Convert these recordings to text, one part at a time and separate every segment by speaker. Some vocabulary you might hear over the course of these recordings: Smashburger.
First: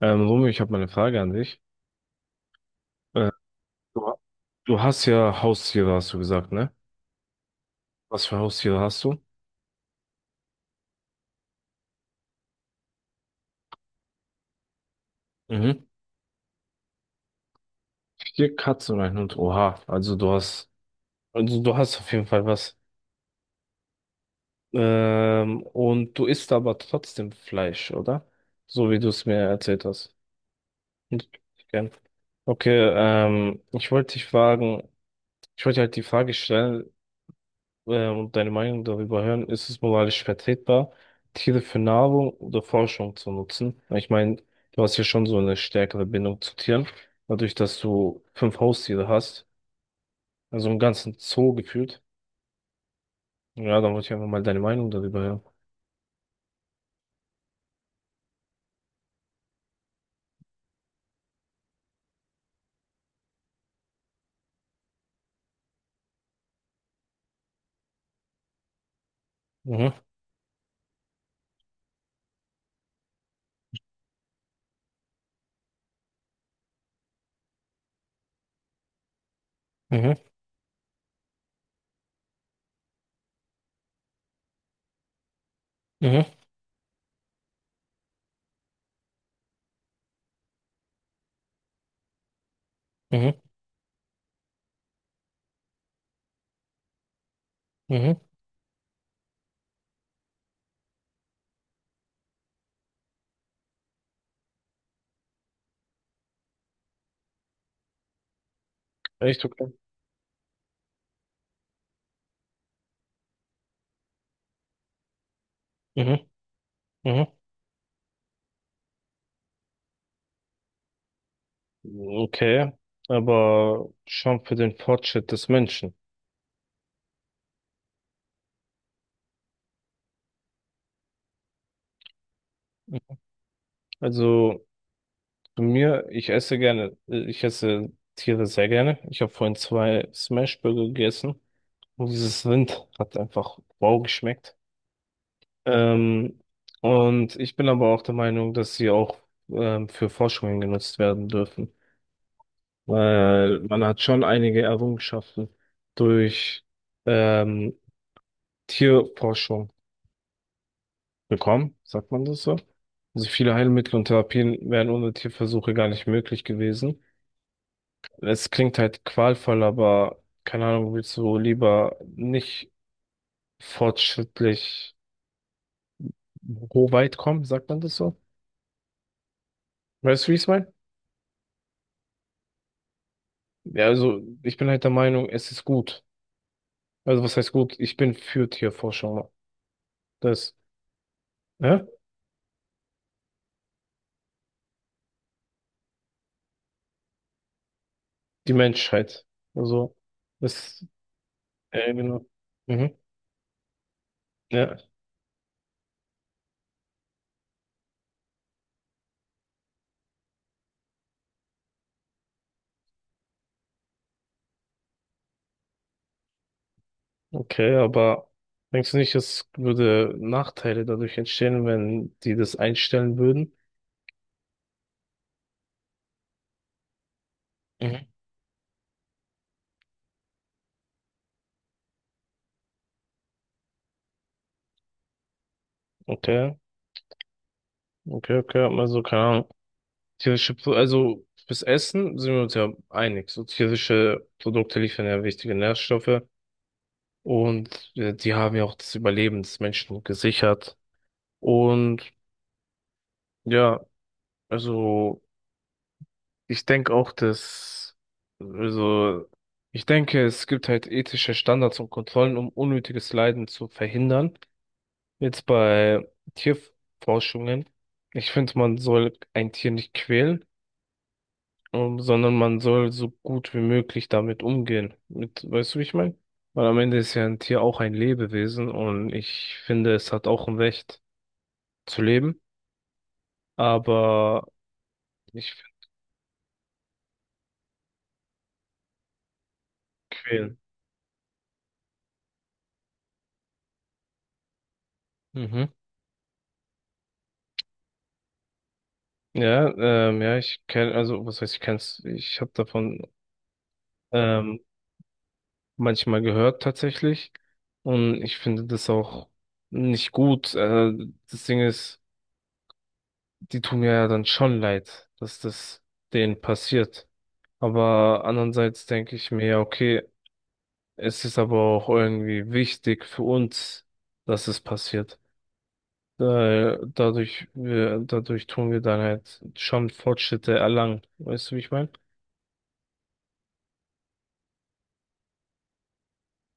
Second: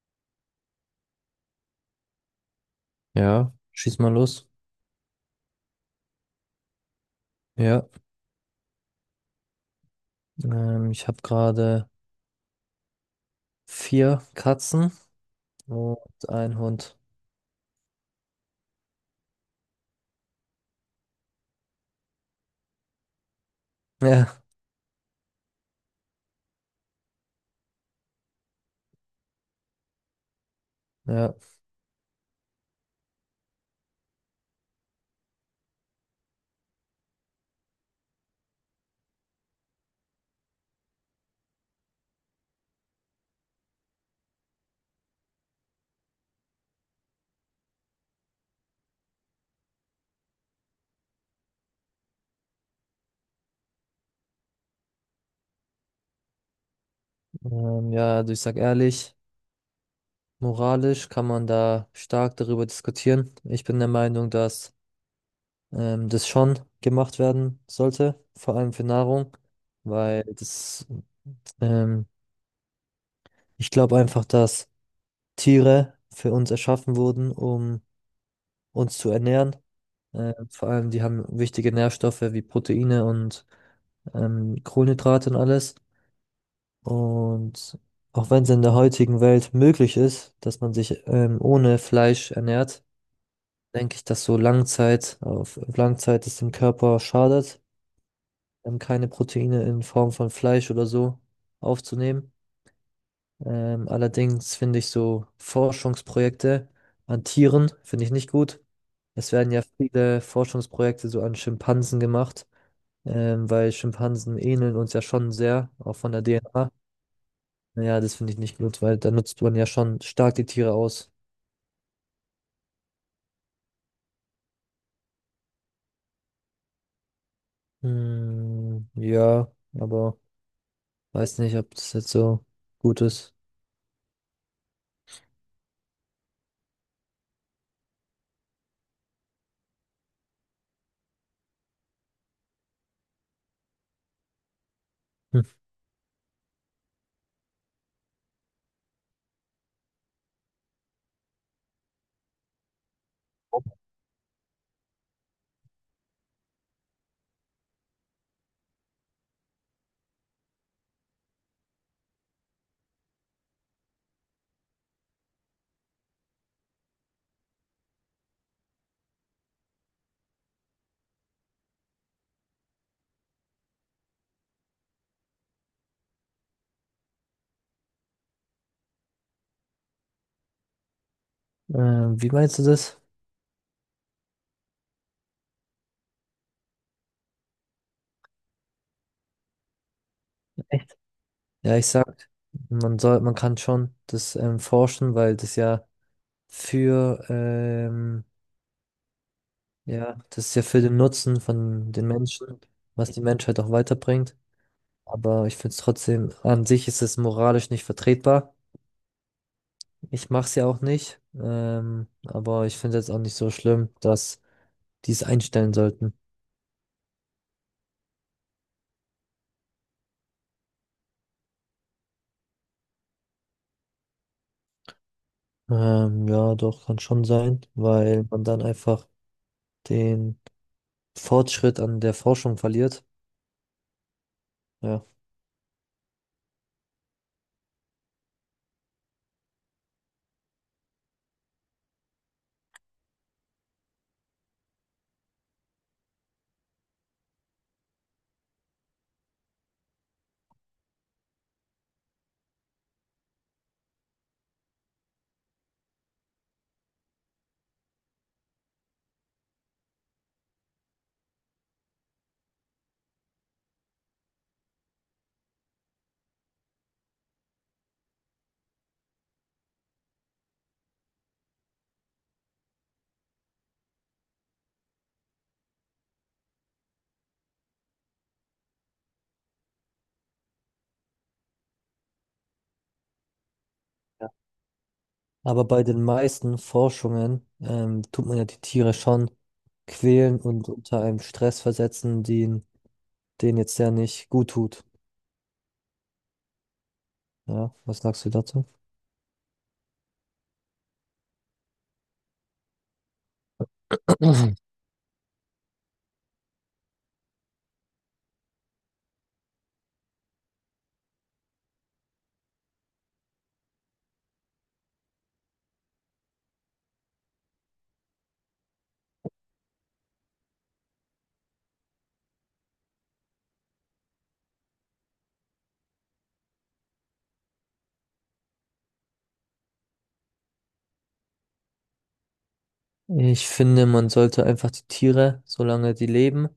Speaker 1: Romeo, ich habe mal eine Frage an dich. Äh,
Speaker 2: Ja, schieß
Speaker 1: du,
Speaker 2: mal los.
Speaker 1: du hast ja Haustiere, hast du gesagt, ne?
Speaker 2: Ja,
Speaker 1: Was für Haustiere hast du?
Speaker 2: ich habe gerade vier Katzen
Speaker 1: Mhm.
Speaker 2: und einen Hund.
Speaker 1: Vier Katzen und ein Hund. Oha, also du hast auf jeden Fall was.
Speaker 2: Ja,
Speaker 1: Und du isst aber trotzdem Fleisch, oder? So wie du es mir erzählt hast. Und-
Speaker 2: ja,
Speaker 1: Gern. Okay, ich wollte halt die Frage stellen, und deine Meinung darüber hören. Ist es moralisch vertretbar, Tiere für Nahrung oder Forschung zu nutzen? Ich meine, du hast ja schon so eine stärkere Bindung zu Tieren, dadurch, dass du fünf Haustiere hast, also einen ganzen Zoo gefühlt. Ja, dann wollte ich einfach mal deine Meinung darüber hören.
Speaker 2: ja, also ich sag ehrlich, moralisch kann man da stark darüber diskutieren. Ich bin der Meinung, dass das schon gemacht werden sollte, vor allem für Nahrung,
Speaker 1: Mhm,
Speaker 2: weil ähm, ich glaube einfach, dass Tiere für uns erschaffen wurden, um uns zu ernähren.
Speaker 1: mhm,
Speaker 2: Vor allem, die haben wichtige Nährstoffe wie Proteine und Kohlenhydrate und alles.
Speaker 1: mhm,
Speaker 2: Und auch wenn es in der heutigen Welt möglich ist, dass man sich ohne Fleisch ernährt,
Speaker 1: mhm,
Speaker 2: denke ich, dass so Langzeit, auf Langzeit es dem Körper schadet,
Speaker 1: mhm.
Speaker 2: keine Proteine in Form von Fleisch oder so aufzunehmen. Allerdings finde ich so Forschungsprojekte an Tieren, finde ich nicht gut. Es
Speaker 1: Echt
Speaker 2: werden ja
Speaker 1: okay.
Speaker 2: viele Forschungsprojekte so an Schimpansen gemacht, weil Schimpansen ähneln uns ja schon sehr, auch von der
Speaker 1: Mhm,
Speaker 2: DNA.
Speaker 1: mhm.
Speaker 2: Ja, das finde ich nicht gut, weil da nutzt man ja schon stark die Tiere aus.
Speaker 1: Okay, aber schon für den Fortschritt des Menschen.
Speaker 2: Hm, ja, aber weiß nicht, ob das jetzt so gut ist.
Speaker 1: Also Zu mir, ich esse Tiere sehr gerne. Ich habe vorhin zwei Smashburger gegessen und dieses Rind hat einfach wow geschmeckt.
Speaker 2: Hm.
Speaker 1: Ähm, und ich bin aber auch der Meinung, dass sie auch für Forschungen genutzt werden dürfen, weil man hat schon einige Errungenschaften durch ähm, Tierforschung bekommen, sagt man das so? Also viele Heilmittel und Therapien wären ohne Tierversuche gar nicht möglich gewesen. Es klingt halt qualvoll, aber keine Ahnung, willst du lieber nicht fortschrittlich weit kommen, sagt man das so? Weißt du, wie ich es meine?
Speaker 2: Wie meinst du das?
Speaker 1: Ja, also ich bin halt der Meinung, es ist gut. Also was heißt gut? Ich bin für Tierforschung. Das,
Speaker 2: Echt? Ja,
Speaker 1: ne?
Speaker 2: ich sag, man kann schon das forschen, weil das ja für, ähm,
Speaker 1: Die Menschheit. Also,
Speaker 2: ja, das ist ja für
Speaker 1: das,
Speaker 2: den Nutzen von den
Speaker 1: genau.
Speaker 2: Menschen,
Speaker 1: Mhm.
Speaker 2: was die Menschheit auch weiterbringt.
Speaker 1: Ja,
Speaker 2: Aber ich finde es trotzdem, an sich ist es moralisch nicht vertretbar. Ich mach's ja auch nicht, aber ich finde es jetzt auch nicht so schlimm, dass die es einstellen sollten.
Speaker 1: okay, aber denkst du nicht, es würde Nachteile dadurch entstehen, wenn die das einstellen würden?
Speaker 2: Ja, doch, kann schon sein,
Speaker 1: Mhm.
Speaker 2: weil man dann einfach den Fortschritt an der Forschung verliert. Ja.
Speaker 1: Okay, okay, okay, also keine Ahnung. Also fürs Essen sind wir uns ja einig. So tierische Produkte liefern ja wichtige Nährstoffe und die haben ja auch das Überleben des Menschen gesichert. Und ja, also ich denke auch, dass, also ich denke, es gibt halt ethische Standards und Kontrollen, um unnötiges Leiden zu verhindern. Jetzt bei Tierforschungen. Ich finde, man soll ein Tier nicht quälen. Sondern man soll so gut wie möglich damit umgehen. Mit, weißt du, wie ich meine? Weil am Ende ist ja ein Tier auch ein Lebewesen und ich finde, es hat auch ein Recht zu leben,
Speaker 2: Ja.
Speaker 1: aber nicht für
Speaker 2: Aber bei den meisten Forschungen tut man ja die Tiere schon quälen
Speaker 1: quälen.
Speaker 2: und unter einem Stress versetzen, den jetzt ja nicht gut tut.
Speaker 1: Mhm.
Speaker 2: Ja, was sagst du dazu?
Speaker 1: Ja, ich kenne, also was heißt, ich kenn's, ich habe davon ähm, manchmal gehört tatsächlich und ich finde das auch nicht gut. Das Ding ist, die tun mir ja dann schon leid, dass das denen passiert. Aber andererseits denke ich mir, ja, okay, es ist aber auch irgendwie wichtig für uns, dass es passiert. Weil dadurch tun wir dann halt schon Fortschritte erlangen. Weißt du, wie ich meine?
Speaker 2: Ich finde, man sollte einfach die Tiere, solange die leben,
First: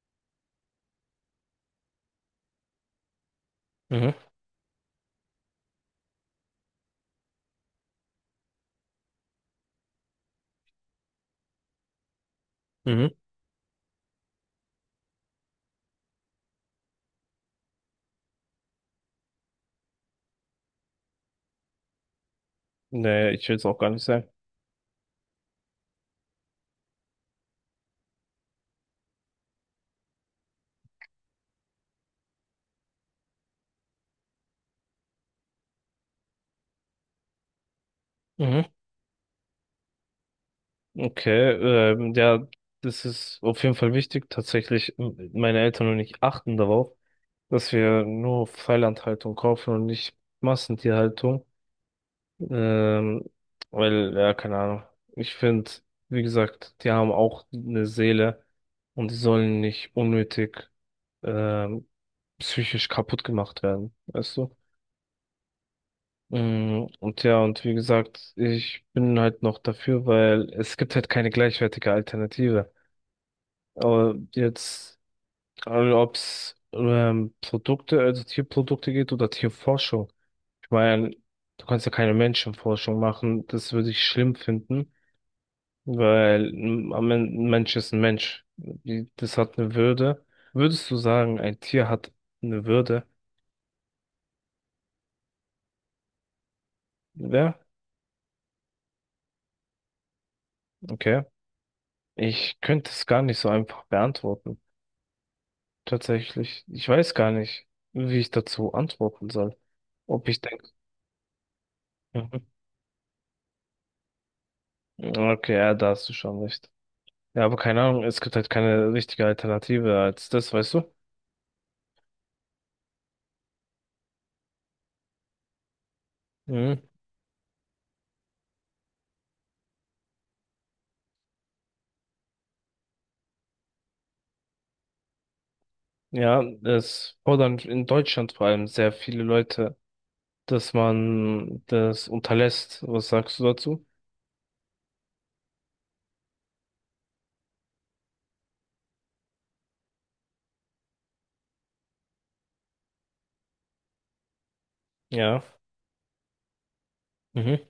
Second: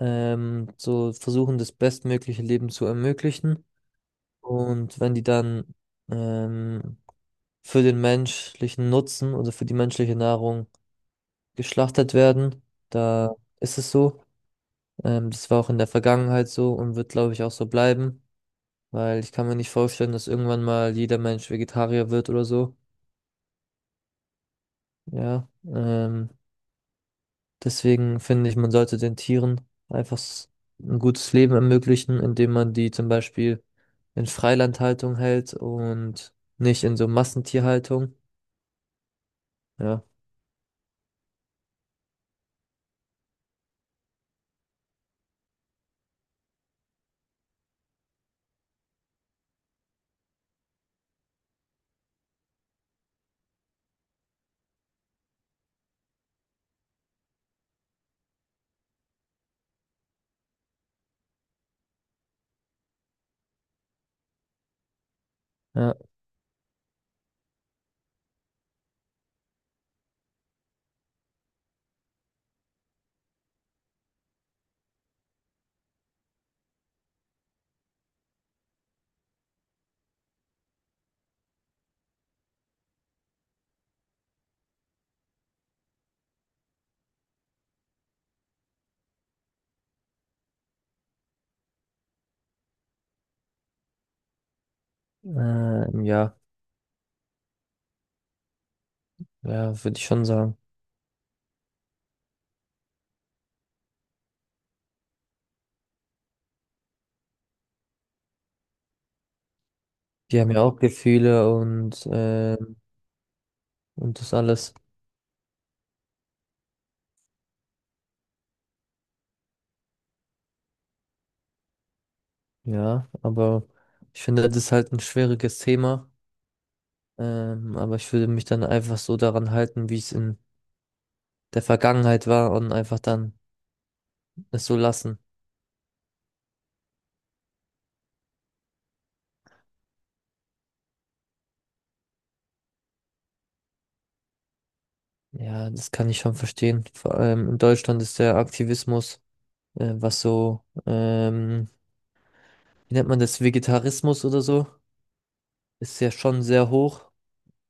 Speaker 2: so versuchen, das bestmögliche Leben zu ermöglichen.
Speaker 1: Mhm.
Speaker 2: Und wenn die dann ähm, für den menschlichen Nutzen oder für die menschliche Nahrung geschlachtet werden,
Speaker 1: Mhm.
Speaker 2: da ist es so. Das war auch in der Vergangenheit so und wird, glaube ich, auch so bleiben, weil ich kann mir nicht vorstellen, dass irgendwann mal jeder Mensch Vegetarier wird oder so.
Speaker 1: Nee, ich will es auch gar nicht sagen.
Speaker 2: Ja, deswegen finde ich, man sollte den Tieren einfach ein gutes Leben ermöglichen, indem man die zum Beispiel in Freilandhaltung hält und nicht in so Massentierhaltung.
Speaker 1: Mhm.
Speaker 2: Ja,
Speaker 1: Okay, ja, das ist auf jeden Fall wichtig. Tatsächlich, meine Eltern und ich achten darauf, dass wir nur Freilandhaltung kaufen und nicht Massentierhaltung. Ähm, Weil, ja, keine Ahnung. Ich finde, wie gesagt, die haben auch eine Seele und die sollen nicht unnötig ähm, psychisch kaputt gemacht werden, weißt du?
Speaker 2: ja,
Speaker 1: Mm, und ja, und wie gesagt, ich bin halt noch dafür, weil es gibt halt keine gleichwertige Alternative. Aber jetzt, also ob es also Tierprodukte geht oder Tierforschung. Ich meine, du kannst ja keine Menschenforschung machen, das würde ich schlimm finden. Am Ende ein Mensch ist ein Mensch. Das hat eine Würde. Würdest du sagen, ein Tier hat eine Würde?
Speaker 2: ja,
Speaker 1: Ja,
Speaker 2: ja, würde ich schon sagen.
Speaker 1: okay. Ich könnte es gar nicht so einfach beantworten. Tatsächlich. Ich weiß gar nicht, wie ich dazu antworten soll. Ob ich
Speaker 2: Die haben ja
Speaker 1: denke.
Speaker 2: auch Gefühle
Speaker 1: Mhm.
Speaker 2: und das alles.
Speaker 1: Okay, ja, da hast du schon recht. Ja, aber keine Ahnung, es gibt halt keine richtige Alternative als das, weißt du?
Speaker 2: Ja, aber ich finde, das ist halt ein schwieriges Thema.
Speaker 1: Mhm.
Speaker 2: Aber ich würde mich dann einfach so daran halten, wie es in der Vergangenheit war und einfach dann es so lassen.
Speaker 1: Ja, es fordern in Deutschland vor allem sehr viele Leute, dass man das unterlässt. Was sagst du dazu?
Speaker 2: Ja, das kann ich schon verstehen. Vor allem in Deutschland ist der Aktivismus, was so wie nennt man das, Vegetarismus oder so,
Speaker 1: Ja.
Speaker 2: ist ja schon sehr hoch.
Speaker 1: Mhm.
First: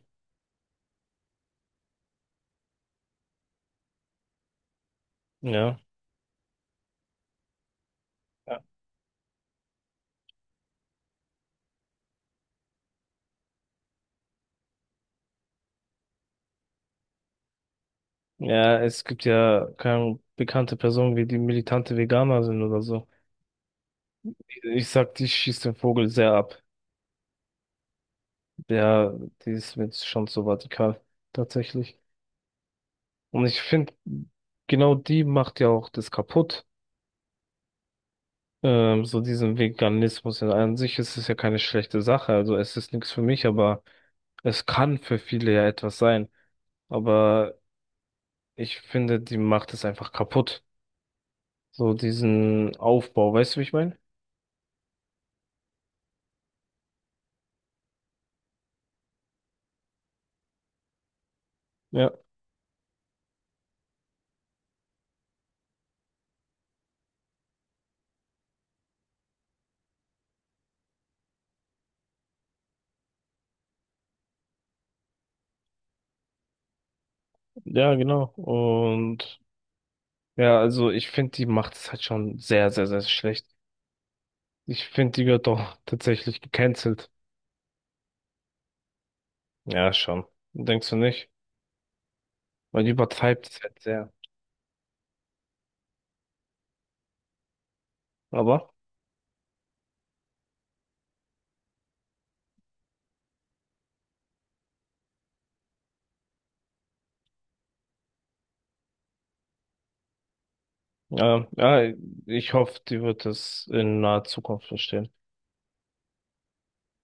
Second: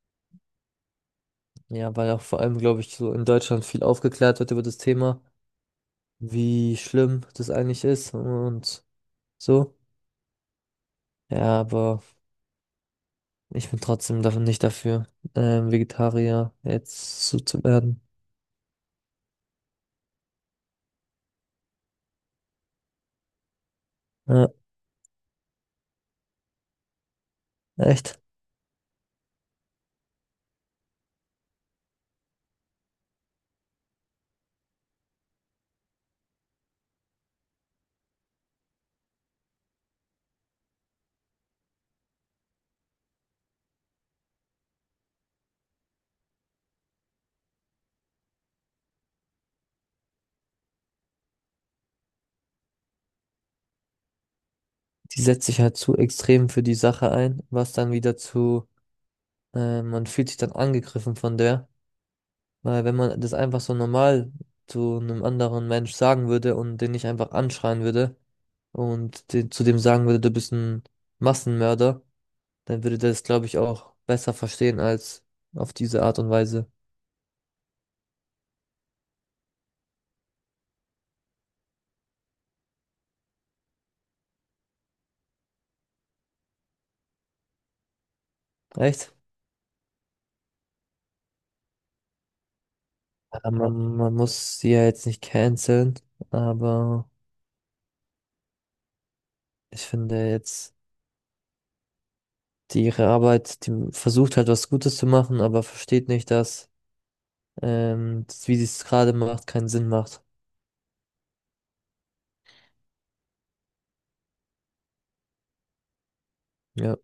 Speaker 2: Ja, weil auch vor allem, glaube ich, so in Deutschland viel aufgeklärt wird über das Thema,
Speaker 1: Ja.
Speaker 2: wie schlimm das eigentlich ist
Speaker 1: Ja,
Speaker 2: und so. Ja, aber ich bin trotzdem davon nicht dafür, Vegetarier jetzt so zu werden.
Speaker 1: ja, es gibt ja keine bekannte Personen, wie die militante Veganer sind oder so.
Speaker 2: Ja,
Speaker 1: Ich sag, die schießt den Vogel sehr ab.
Speaker 2: echt.
Speaker 1: Ja, die ist mir jetzt schon so radikal, tatsächlich. Und ich finde, genau die macht ja auch das kaputt. So diesen Veganismus. In an sich ist es ja keine schlechte Sache. Also es ist nichts für mich, aber es kann für viele ja etwas sein. Aber ich finde, die macht es einfach kaputt. So diesen Aufbau, weißt du, wie ich meine?
Speaker 2: Die setzt sich halt zu extrem für die Sache ein, was dann wieder zu, man fühlt sich dann angegriffen von der,
Speaker 1: Ja,
Speaker 2: weil wenn man das einfach so normal zu einem anderen Mensch sagen würde und den nicht einfach anschreien würde, und den, zu dem sagen würde, du bist ein Massenmörder, dann würde der das, glaube ich, auch besser verstehen als auf diese Art und Weise.
Speaker 1: ja, genau. Und ja, also ich finde, die macht es halt schon sehr, sehr, sehr schlecht. Ich finde, die wird doch tatsächlich gecancelt.
Speaker 2: Echt?
Speaker 1: Ja, schon. Denkst du nicht? Weil die übertreibt
Speaker 2: Ja,
Speaker 1: es halt sehr.
Speaker 2: man muss sie ja jetzt nicht canceln, aber
Speaker 1: Aber,
Speaker 2: ich finde jetzt, die ihre Arbeit, die versucht halt was Gutes zu machen, aber versteht nicht, dass das, wie sie es gerade macht, keinen Sinn macht.
Speaker 1: ja, ich hoffe, die wird es in naher Zukunft verstehen.
Speaker 2: Ja.